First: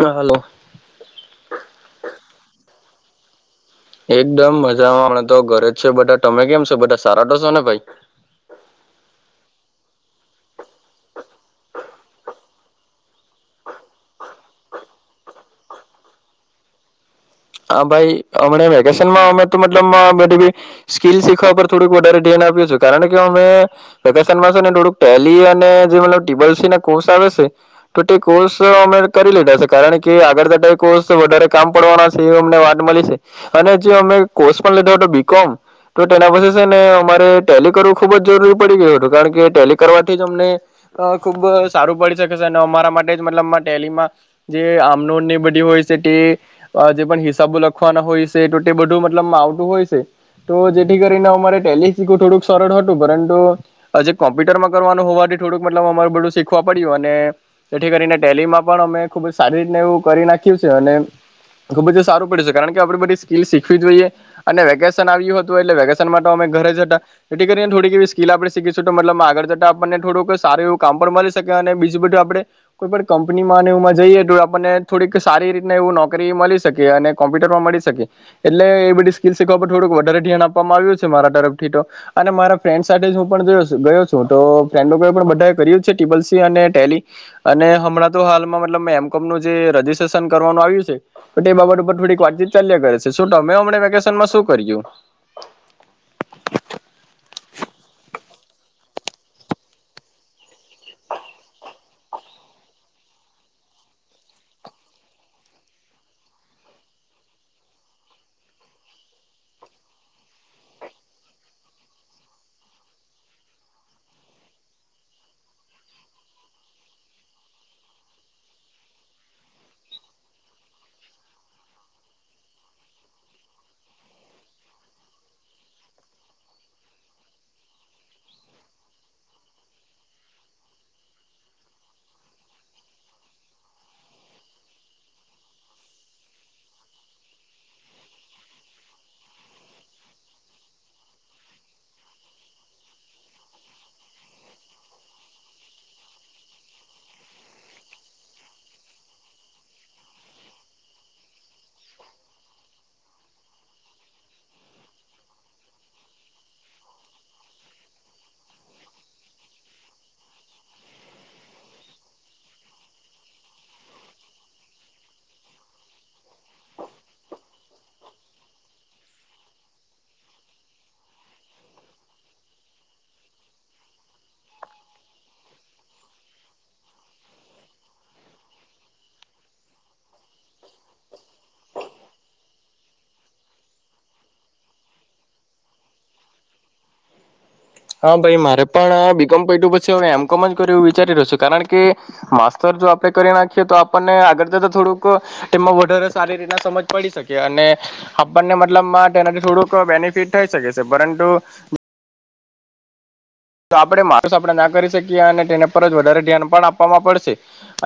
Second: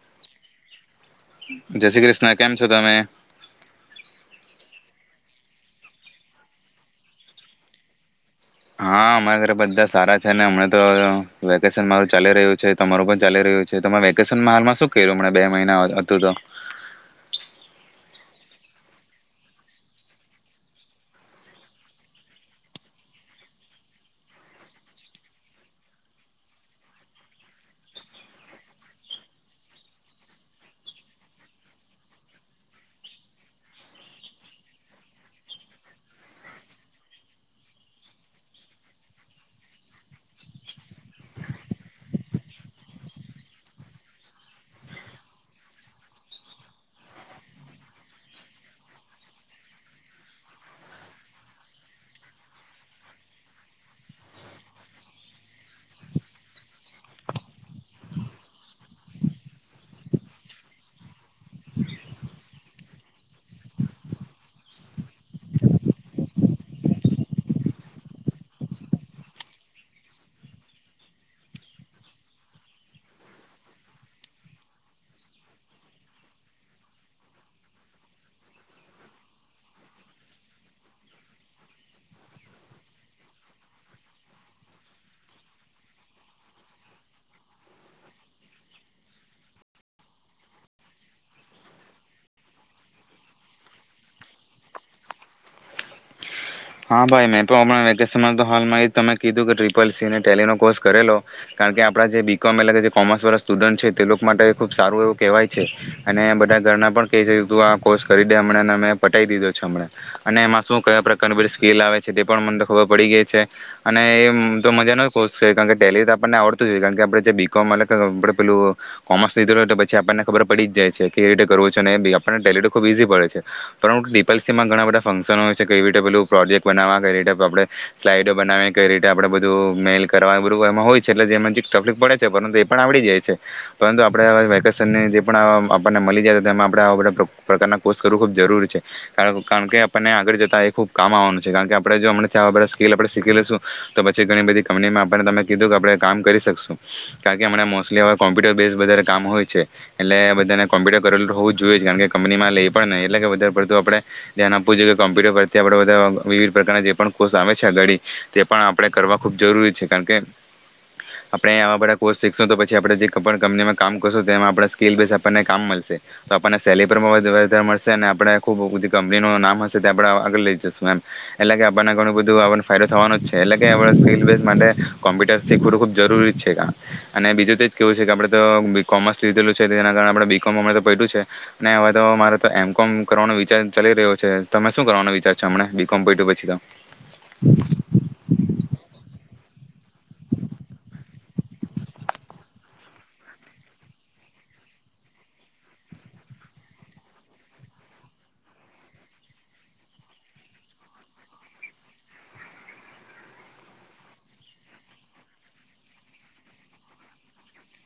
હા હલો જય શ્રી કૃષ્ણ કેમ છો તમે એકદમ મજામાં હમણાં તો ઘરે જ છે બધા તમે કેમ છો બધા સારા તો છો ને ભાઈ. હા અમારા ઘરે બધા સારા છે ને હમણા તો વેકેશન મારું ચાલી રહ્યું છે તમારું પણ ચાલી રહ્યું છે તમારે વેકેશનમાં હાલમાં શું કયરુ હમણાં બે મહિના હતું તો હા ભાઈ અમ વેકેશનમાં અમે તો મતલબ બધી સ્કીલ શીખવા પર થોડુંક વધારે ધ્યાન આપ્યું છેું કારણ કે અમે વેકેશનમાં છે ને થોડુંક ટેલી અને જે મને ટીંબલ સી નો કોર્સ આવે છે તો તે કોર્સ અમે કરી લીધા છે કારણ કે આગળ જતા કોર્સ વધારે કામ પડવાના. છે અમમાં વાત મલી છે અને જો મેં કોર્સ પણ લીધો હતો બીકોમ તો તેના પાસે છે ને અમારે ટેલી કરવું ખુબ જ જરૂરી પડી ગયું હતું કારણ કે ટેલી કરવાથી જ અમને અ ખુબ સારું પડી શકે છે અને અમારા માટે જ મતલબમાં ટેલીમાં જે આમનોંધ ને બધી હોય છે તે અ જે હિસાબો લખવાના હોય છે તો તે બધું મતલબ આવતું હોય છે તો જેથી કરીને અમારે ટેલી શીખવું થોડુંક સરળ હતું પરંતુ જે કોમ્પ્યુટરમાં કરવાનું હોવાથી થોડુંક મતલબ અમાર બધું શીખવા પડ્યું અને જેથી કરીને ટેલીમાં પણ અમે ખૂબ જ સારી રીતના એવું કરી નાખ્યું છે અને ખુબ જ સારું પડ્યું કારણ કે આપડે બધી સ્કિલ શીખવી જોઈએ અને વેકેશન આવ્યું હતું એટલે વેકેશન માટે અમે ઘરે જતા એથી કરીને થોડીક એવી સ્કિલ આપડે શીખીશું મતલબમાં આગળ જતા આપણને થોડુંક સારું એવું કામ પણ મળી શકે અને બીજું બધું આપડે કોઈ પણ કંપનીમાં અને એમાં જઈએ તો આપણને થોડીક સારી રીતને એવું નોકરી મળી સ શકે અને કોમ્પ્યુટરમાં મળી શકે એટલે એ બધી સ્કીલ શીખવા પર થોડુંક વધારે ધ્યાન આપવામાં આવ્યું છે મારા તરફથી તો અને મારા ફ્રેન્ડ સાથે હું ગયો છું તો ફ્રેન્ડ પણ બધા કર છે ટીબલ સી અને ટેલી અને હમણાં તો હાલમાં મતલબ મેં એમ કોમ જે રસ્ટ્રેશન કરવાનું આવ્યું છે. તો તે બાબત ઉપર થોડીક વાતચીત ચાલ્ય કરે છે શુંતમે હમણા વેકેશનમાં શું કર્યું? હા ભાઈ મેં હપણા વેકેશનમાં તો હાલમાં એ તમે કીધું કે ટ્રિપલ સી ને ટેલી નો કોર્સ કરેલો કારણ કે આપડા જે બી કોમ એ જે કોમર્સ વાળા સ્ટુડન્ટ છે તે લોકો માટે ખુબ સારું એવું કહેવાય છે અને બધા ઘરના પણ કેય છે તું આ કોર્સ કરી દે હમણા ને મેં પટી દીધો છે હમણાં અને એમાં શું કયા પ્રકારની બધી કીલ આવે છે તે પણ મને તો ખબર પડી ગઈ છે અને એ તો મજાનો કોર્સ છે કારણ કે ટેલી તો આપણને આવડતું જ હો કારણ કે આપડે જે બી કોમ અલે કે આપડે પેલું કોમર્સ લીધું હોય તો પછી આપણને ખબર પડી જાય છે કેવી રીતે કરવું છે ને એ આપણને ટેલિ તો ખૂબ ઇઝી પડે પરંતુ ડીપલસીમાં ઘણા બધા ફંક્શનો હોય છે કેવી રીતે પેલું પ્રોજેક્ટ બનાવવા કઈ રીતે આપણે સ્લાઈડ બનાવી કઈ રીતે આપણે બધું મેઇલ કરવા બધું એમાં હોય છે એટલે જે એમાં તકલીફ પડે છે પરંતુ એ પણ આવડી જાય છે પરંતુ આપણે વેકેશનને જે પણ આપણને મળી જાય એમાં આપણે આવા બધા પ્રકારના કોર્સ કરવું ખૂબ જરૂરી છે કાર કારણ કે આપણને આગળ જતા એ ખૂબ કામ આવવાનું છે કારણ કે આપણે જો અમને્યાં બધા સ્કીિલ આપણે શીખી લેશું તો પછી ઘણી બધી કંપનીમાં આપણને તમે કીધું કે આપણે કામ કરી શકશું કારણ કે હમણા મોસ્ટલી હવે કોમ્પ્યુટર બેઝડ વધારે કામ હોય છે એટલે બધાને કોમ્પ્યુટર તે આપણે બધા વિવિધ પ્રકારના જે પણ કોર્સ આવે છે આગળ તે પણ આપણે કરવા ખૂબ જરૂરી છે કારણ કે આપણે આવા બધા કોર્સ શીખશું તો પછી આપણે જે કંપનીમાં કામ કરશું તેમાં આપણે સ્કીલ બેઝ આપણને કામ મળશે તો આપણને સેલીરી પર વધારે મળશે અને આપણે ખૂબ કંપનીનું નામ હશે તે આપડા આગળ લઈ જશે એમ કે આપણને ઘણું બધુંને ફાયદો થવાનો છે એટલે કે સ્કીલ બેઝ માટે કોમ્પ્યુટર શીખવું ખુબ જરૂરી જ છે અને બીજું તે કેવું છે કે આપડણે તો બી કોમર્સ લીધેલું છે તેના કારણે બી કોમ અરે તો પડું છે અને હવે તો મારે તો એમ કોમ કરવાનો વિચાર ચાલી રહ્યો છે તમે શું કરવાનો વિચાર આમળા બીકોમ કર્યું પછી તો હા ભાઈ મારે પણ બીકોમ પત્યું હ એમ કોમ જ કર્યું એવું વિચારી રહ્યો છું કારણ કે માસ્ટતર જો આપણે કરી નાખીએ તો આપણને આગળ થોડુંક વધારે સારી રીતના સમજ પડી શકે અને આપણને મતલબનાથી થોડુંક બેનિફિટ થઈ શકે છે પરંતુ તો આપડણે માર્ આપણે ના કરી શકીએ અને તેને પર જ વધારે ધ્યાન પણ આપવામાં પડશે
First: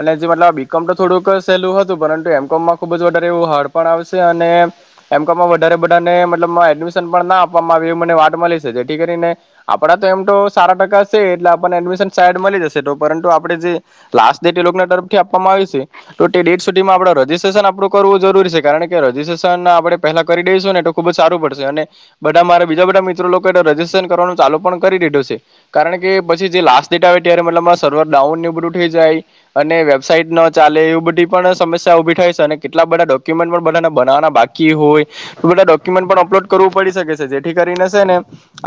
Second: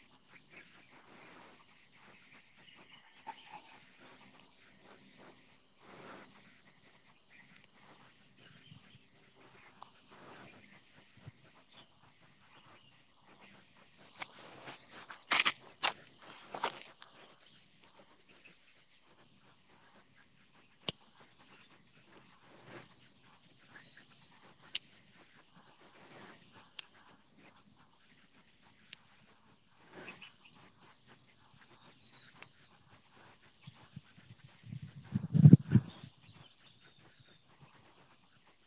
અને જે મતલબ બીકોમ તો થોડુંક સહેલું હતું પરંતુ એમ કોમમાં ખુબ જ વધારે એવું હાર્ડ પણ આવશે અને એમ કોમમાં વધારે બધાને મલબ એડમિશન પણ ના આપવામાં આવે એવી મને વાત મળી છે જેથી કરીને આપણા તો એમ તો સારા ટકા છે એટલે આપણને એડમિશન સાડ મળી જશે તો પરંતુ આપણે જે લાસ્ટ ડેટ એ લોકો તરફથી આપવામાં આવી્યું છે તો તે ડેટ સુધીમાં આપડે રજીિસ્ટ્રેશન આપણું કરવું જરૂરી છે કારણ કે રજીસ્ટ્રેશન આપણે પેલા કરી દઈશું ને તો ખુબ જ સારું પડશે અને બધા મારા બીજા બધા મિત્રો લોકો એ રજીસ્ટ્રેશન કરવાનું ચાલુ પણ કરી દીધું છે કારણ કે પછી જે લાસ્ટ ડેટ આવે ત્યારે મતલબ સર્વર ડાઉન બધું થઈ જાય અને વેબસાઈટ ન ચાલે એવી બધી પણ સમસ્યા ઉભી થાય છે અને કેટલા બધા ડોક્યુમેન્ટ પણ બધાને બનાવાના બાકી હોય એ બધા ડોક્યુમેન્ટ પણ અપલોડ કરવું પડી શકે છે જેથી કરીને છે ને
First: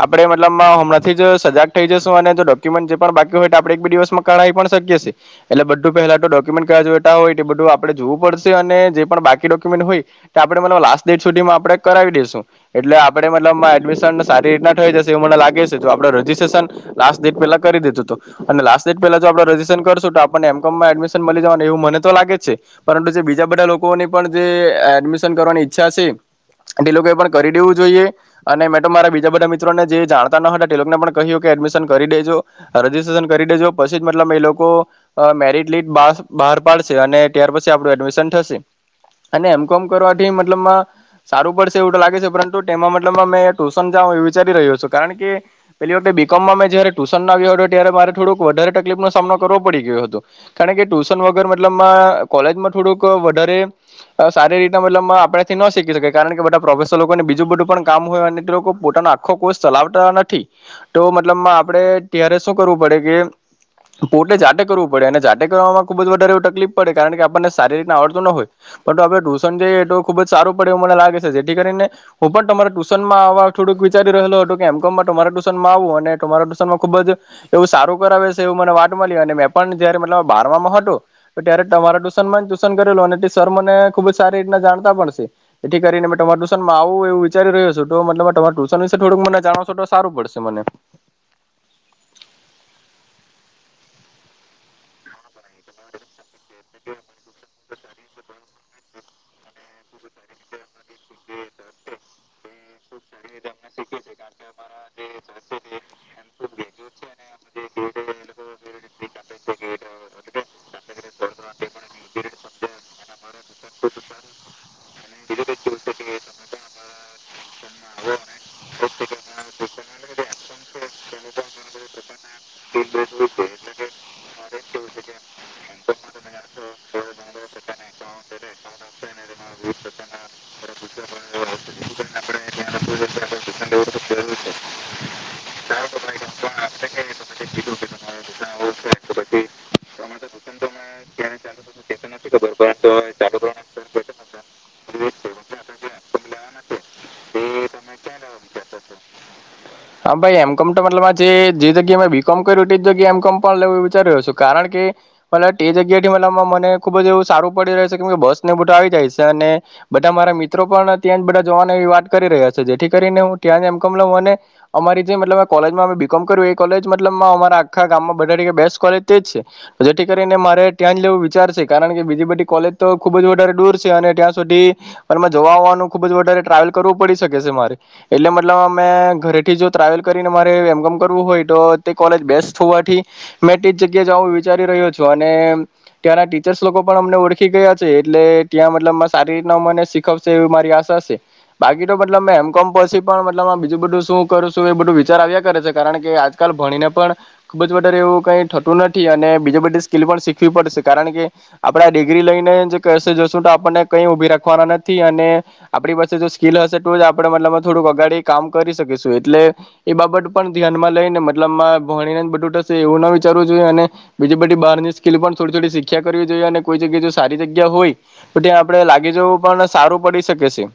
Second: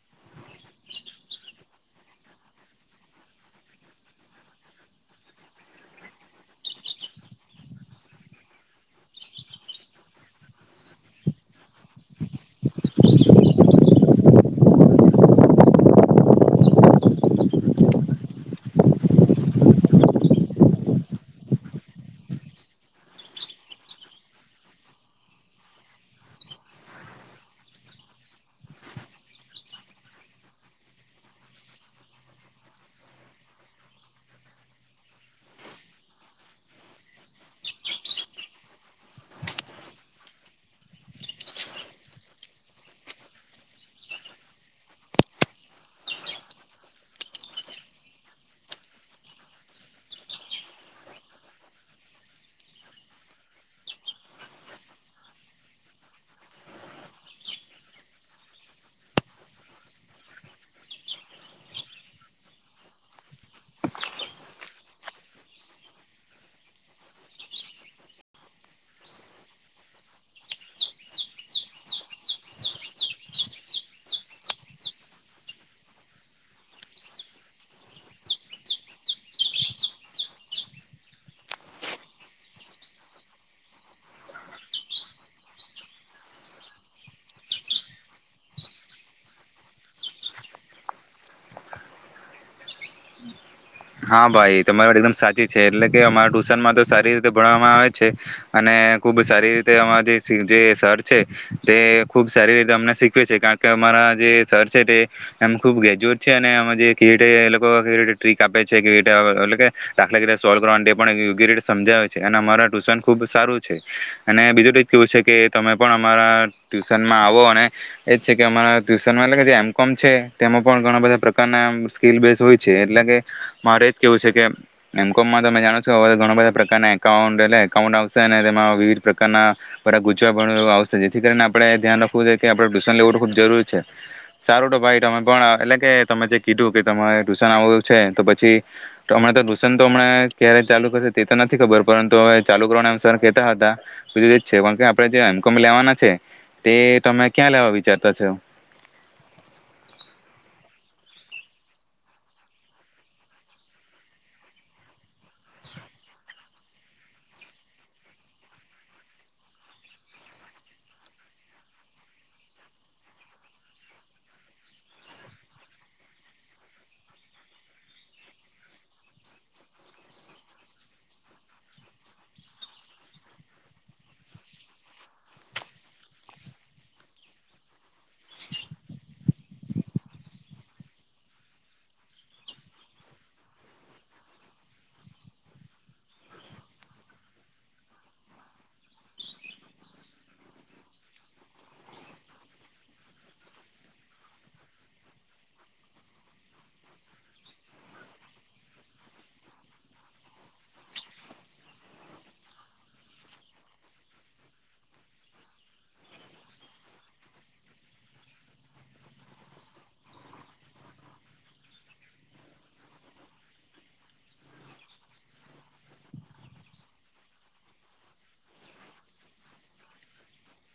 આપણે મતલબમાં હમણાથી જ સજાગ થઈ જાસુ ડોક્યુમેન્ટ બાકી હોય આપણે એક બેિવમાં કરાવી પણ શકીએએ એટલે બધું પહેલા ડોક્યુમેન્ટ કર હોય બધું આપણેે જોવું પડશે અને જે પણ બાકી ડોક્યુમેન્ટ હોય આપણેલ લાસ્ટ ડેટ સુધીમાં આપણે કરાવી દઈશું એટલે આપણે મતલબ એડમિશન સારી રીતના થઈ જશે એ મને લાગે છે જો આપડે રજીસ્ટ્રેશન લાસ્ટ ડેટ પેલા કરી દીધું અને લાસ્ટ ડેટ પેલા આપ રજીસ્ટ્રેશન તો આપનેમમાં એડમિશન મળી જવાનું એવું મને તો લાગે છે પરંતુ જે બીજા બધા લોકોની પણ જે એડમિશન કરવાની ઈચ્છા છે તે લોકો એ પણ કરી દેવું જોઈએ અને મેં મારા બીજા બધા મિત્રોને જે જાણતા ન હતા તે લોકોને પણ કહ્યું કરી દેજો રજીસ્ટ્રેશન કરી દેજો પછી મતલ એ લોકો મેરટ લીસ્ટ બહાર પાડશે અને ત્યાર પછી આપડું એડમિશન થશે અને એમ કોમ કરવાથી મતલબ સારું પડશે એવું લાગે છે પરંતુ તે મતલબ ટુશન જા એ વિચારી રહ્યો છું કારણ કે પેલી વખતે બી કોમ મે જારે ટુશન આવ્યો હતો ત્યારે મારે થોડોક વધારે તકલીફ નો સામનો કરવો પડી ગયો હતો કારણ કે ટુશન વગર મતલબમાં કોલેજમાં થોડુંક વધારે સારી રીતના મતલબ આપથી ન શીખી શકાય કારણ કે બધા પ્રોફેસરને બીજું બધું પણ કામ હોય અને તે લોકો પોતાનો આખો કોર્સ ચલાવતા નથી તો મતલબ આપડણે ત્યારે શું કરવું પડે કે પોતે જાતે કરવું પડે અને જાતે કરવામાં ખુબ જ વધારે એવ તકલીફ પડે કારણ કે આપણને શારીરિક આવડતતો ન હોય પણ આપડણે ટુશન જેએ તો ખુબ જ સારું પડે એવું મને લાગે છે જેથી કરીને હું પણ તમારા ટુશનમાં આવા થોડુંક વિચારી રહેલો હતોું કે એમ કોમ માં તમારા ટુશન માં આઉં માં ખુબ જ એવું સારું કરાવે છે એ મને વાત મળી અને મેં પણ જયારે મબ બારમાં હતો તો ત્યારે તમારા ટુશન માં ટ્યુશન કરેલું અને સર મને ખુબ જ સારી રીતના જાણતા પડશે એથી કરીને મે તમારા ટુશનમાં આવું એવું વિચારી રહ્યો છું તો તમા ટુશન વિશે થોડુંક મને જણાવશો તો સારું પડશે તે મને હા ભાઈ તમારી વાત એકદમ સાચી છે એટલે કે અમા ટ્યુશન માં તો સારી રીતે ભણવામાં આવે છે અને ખુબ સારી રીતે અમાં જે જે સર છે તે ખુબ સારી રીતે અમને શીખવે છે કારણ કે અમારા જે સર છે તેમ ખુબ ગ્રેજ્યુએટ છે અને જે એ એ લોકો કેવી રીતે આપે છે કે એટલે કે ડાકલા તરીકે સોલ્વ કરવા માટે પણ યોગ્ય રીતે સમજાવે છે અને અમારા ટ્યુશન ખૂબ સારું છે અને બીજું તો જ કેવું છે કે તમે પણ અમારા ટ્યુશનમાં આવો અને એ જ છે કે અમારા ટ્યુશનમાં એટલે કે જે એમ કોમ છે તેમાં પણ ઘણા બધા પ્રકારના સ્કીલ બેઝ હોય છે એટલે કે મારે જ કેવું છે કે એમ કોમમાં તમે જાણો છો હવે ઘણા બધા પ્રકારના એકાઉન્ટ એટલે એકાઉન્ટ આવશે અને તેમાં વિવિધ પ્રકારના ગુજવા આવશે જેથી કરીને આપે ધ્યાન રાખવું જોઈએ કે આપડણે ટ્યુશન લેવું ખુબ જરૂરી છે સારું ભાઈ તમે પણ એટલે કે તમે જે કીધું કે ટુશન આવ છે તો પછી હમણાં ટ્યુશન તો હમણાં ક્યારે ચાલુ કરશે તે તો નથી ખબર પરંતુ હવે ચાલુ કરવાના નુ સર કેહતા હતા બીું જ છે કે આપણે જેમ એમ કોમ લેવાના છે તે તમે ક્યાં લેવા વિચારતા છ હા ભાઈ એમ કોમ તોતલબ જે જગ્યા બીકોમ કર્યું તે જગ્યાએ એમમ પણ લેું એ વિચારી રહ્યો છું કારણ કે મત તે જગ્યા થી મત મને ખુબ જ એવું સારું પડી રહ્યું છે કે બસ ને બટું આવી જાય છે અને બધા મારા મિત્રો પણ ત્યાં જ બધા જોવાની એ વાત કરી રહ્યા છે જેથી કરીને હું ત્યાં એમમ કોમ લઉ મને અમારી જે મતલ કોલેજમાં અ બીકોમ કર એ કોલેજ મતલબ અમારા આખા ગામમાં બધા બેસ્ટ કોલેજ તે છે જેથી કરીને મારે ત્યાં જ લેવું વિચાર છે કારણ કે બીજી બધી કોલેજ તો ખુબ જ વધારે દૂર છે અને ત્યાં સુધી જવા આવવાનું ખુબ જ વધારે ટ્રાવેલ કરવું પડી શકે છે મારે એટલે મતલબ અમે ઘરે ટ્રાવેલ કરીને મારે એમ કોમ કરવું હોય તો તે કોલેજ બેસ્ટ હોવાથી મેં તે જગ્યા જું વિચારી રહ્યો છું અને ત્યાંના ટીચર્સ લોકો પણ અમને ઓળખી ગયા છે એટલે ત્યાં મતલબ સારી રીતના મને શીખવશે એવી મારી આશા છે બાકી તો મતલબ મે એમ કોમ પછી પણલ બીજું બધું શું બધું વિચાર આવ્યા કરે છે કારણ કે આજકાલ ભણીને પણ ખૂબ જ વધારે એવું કઈ થતું નથી. અને બીજી બધી સ્કિલ પણ શીખવી પડશે, કારણ કે આપડા ડિગ્રી લઈને જ કશે જોશું તો આપણને કઈ ઉભી રાખવાના નથી. અને આપણી પાસે જો સ્કીિલ હશે તો જ આપણેે મતલબ થોડુંક અગાડી કામ કરી શકીશું. એટલે એ બાબત પણ ધ્યાનમાં લઈને મતલબમાં ભણીને બધું થશે એવું ના વિચારવું જોઈએ, અને બીજી બધી બહાર ની સ્કીિલ પણ થોડી થોડી શીખ્યા કરવી જોઈએ. અને કોઈ જગ્યા જો સારી જગ્યા હોય તો ત્યાં આપડે લાગી જવું પણ સારું પડી શકે છે.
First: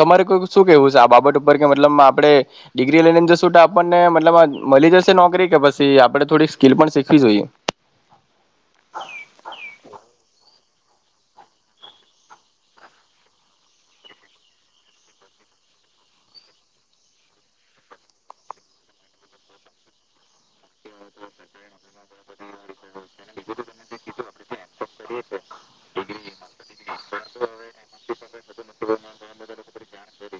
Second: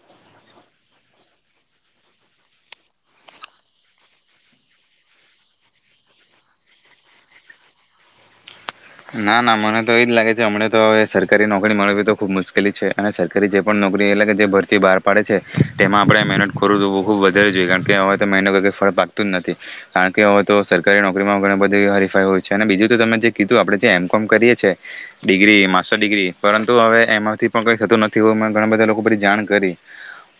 તમારે કો શું કેવું છે આ બાબત ઉપર કે મતલબ આપે? ડિગ્રી લઈને જશું તો આપણને મતલબ મળી જશે, નોકરી કે પછી આપણે થોડી સ્કીિલ પણ શીખવી જોઈએ? ના ના, મને તો એ જ લાગે છે. હમં તો હવે સરકારી નોકરી મળવી તો ખૂબ મુશ્કેલી છે. અને સરકારી જે પણ નોકરી એટલે કે જે ભરતી બહાર પાડે છે તેમાં આપણે મહેનત કરું એવું ખૂબ વધારે જોઈએ. કારણ કે હવે તો મેહનત વગર કંઈઈ ફળ પાકતું જ નથી. કારણ કે હવે તો સરકારી નોકરીમાં ઘણી બધી હરીફાઈ હોય છે. અને બીજું તો તમે જે કીધું આપણે એમ કોમ કરીએ છીએ. ડિગ્રી માસ્ટર ડિગ્રી, પરંતુ હવે એમાંથી પણ કઈ થતું નથી હો. મે ઘણા બધા લોકો બધા જાણ કરી.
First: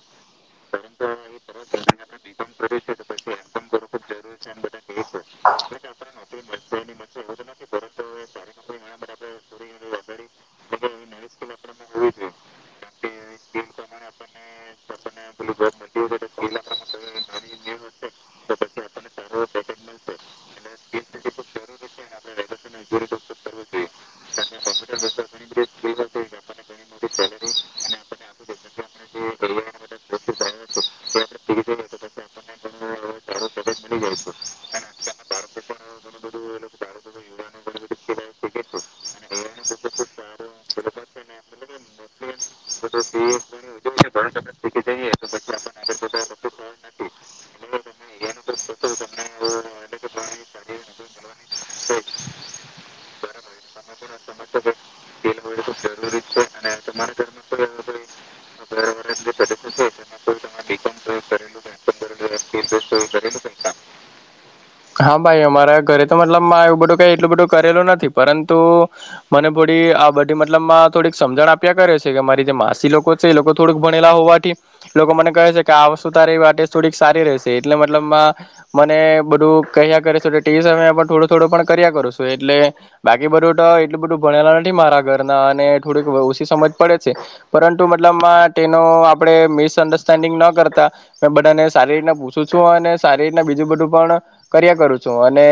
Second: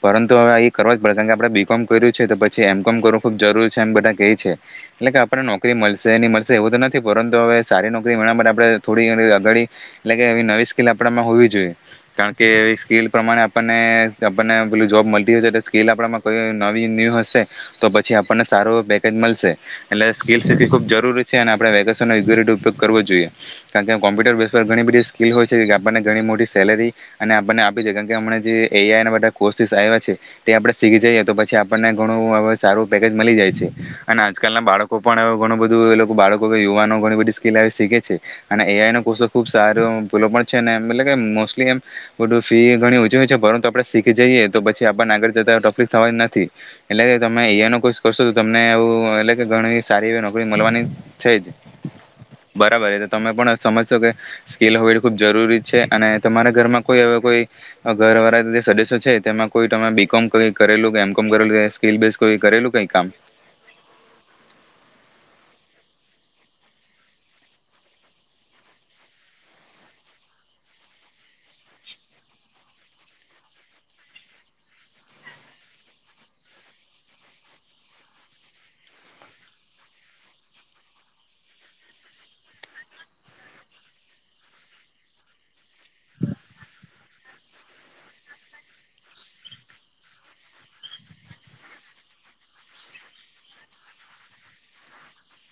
પરંતુ હવે એ કરવો જ પડે કારણ કે આપણે બી કોમ કર્યું છે તો પછી એમ કોમ કરવું ખુબ જરૂરી છે એમ બધા કે છે, એટલે કે આપને નોકરી મળશે નહીં મળશે એવું તો નથી, પરંતુ હવે સારી નોકરી આપ થોડી અગાડી એટલે કે એવી નવી સ્કીલ આપણામાં હોવી જોઈએ, કારણ કે એવી સ્કીલ પ્રમાણે આપણને આપણને જોબ મળતી હશે. એટલે સ્કીલ આપમાં કોઈ નવી ન્યુ હશે તો પછી આપણને સારું પેકેજ મળશે. એટલે સ્કીલસ ખૂબ જરૂરી છે અને આપણે વેકેશન યોગ્ય રીતે ઉપયોગ કરવો જોઈએ, કારણ કે કોમ્પ્યુટર બેઝ પર ઘણી બધી સ્કીિલ હોય છે કે આપણને ઘણી મોટી સેલેરી અને આપણને આપી જાય, કારણ કે હમણા જે એઆઆઈના બધા કોર્સિસ આવ્યા છે તે આપણે શીખી જઈએ તો પછી આપણને ઘણું હવે સારું પેકેજ મળી જાય છે. શું કોહ અને આજકાલના છો બાળકો પણ ઘણુ બધું એ લોકો, બાળકો કે યુવાનો ઘણી બધી એ આઈ શીખે છે અને એઆઈ નો કોસો ખુબ સારો પેલો પણ છે ને, એ એટલે કે મોસ્ટલી એમ બધું ફી ઘણી ઓછી હોય છે, પરંતુ આપણે શીખી જઈએ તો પછી આપણને આગળ જતા તકલીફ થવા જ નથી. એટલે તમે એ આઈ નું કરશો તો તમને એવું, એટલે કે ઘણી સારી એવી નોકરી મળવાની છે જ. બરાબર, એ તો તમે પણ સમજશો કે સ્કીલ હોવી ખુબ જરૂરી છે, અને તમારા ઘરમાં કોઈ હવે કોઈ ઘરવાળા સદસ્ય છે, તેમાં કોઈ તમે બી. કોમ કરી. કરેલું કે એમ. કોમ કરેલું, સ્કીલ બેઝ કરેલું. કઈ કામ હા, ભાઈ અમારા કરે તો મતલબમાં એવું બધું, કઈ એટલું બધું કરેલું નથી, પરંતુ મને થોડી આ બધી મતલબમાં થોડીક સમજણ આપ્યા કરે છે કે મારી જે માસી લોકો છે એ લોકો થોડક ભણેલા હોવાથી લોકો મને કહે છે કે આ વસ્તુ તારી માટે થોડીક સારી રહે છે. એટલે મતલબ મને બધું કહ્યા કરે છે તે સમય પણ થોડો થોડો પણ કર્યા કરું છું, એટલે બાકી બધું તો એટલું બધું ભણેલા નથી મારા ઘરના અને થોડીક ઓછી સમજ પડે છે, પરંતુ મતલબ તેનો આપણે મિસઅન્ડરસ્ટેન્ડિંગ ન કરતા મેં બધાને સારી રીતના અને સારી રીતને બીજું બધું પણ કર્યા કરું છું, અને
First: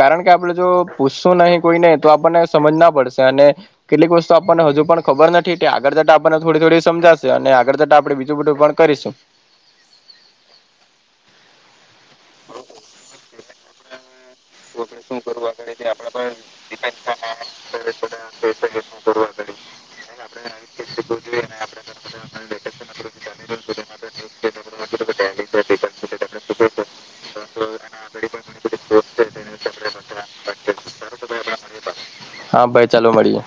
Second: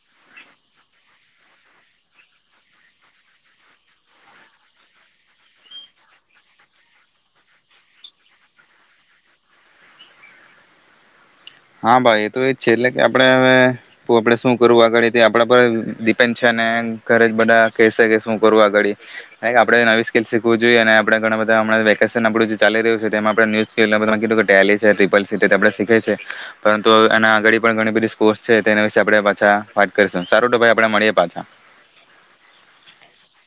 કારણ કે આપડ જો પૂછશું નહીં કોઈને તો આપણને સમજ ના પડશે, અને કેટલીક વસ્તુ આપણને હજુ પણ ખબર નથી કે આગળ જતા આપણને થોડી થોડી સમજાશે, અને આગળ જતા આપણે બીજું બધું પણ કરીશું. હા ભાઈ, એ તો એજ છે, એટલે કે આપણે હવે આપણે શું કરવું આગળ આપણા પર ડિપેન્ડ છે ને, ઘરે જ બધા કહે કે શું કરવું, આગળ આપણે નવી સ્કીલ શીખવું જોઈએ, અને આપણે ધણા બધા વેકેશન આપનુ ચાલી રહ્યું છે તેમાં, કીધું ટેલી છે, સીસીસી છે તે બધા શીખે છે. તો એ. આગળ પણ ઘણી બધી તેના વિશેે આપડે પાછા. સારું તો ભાઈ, આપણે મળીએ પાછા. હા ભાઈ ચાલો મળીએ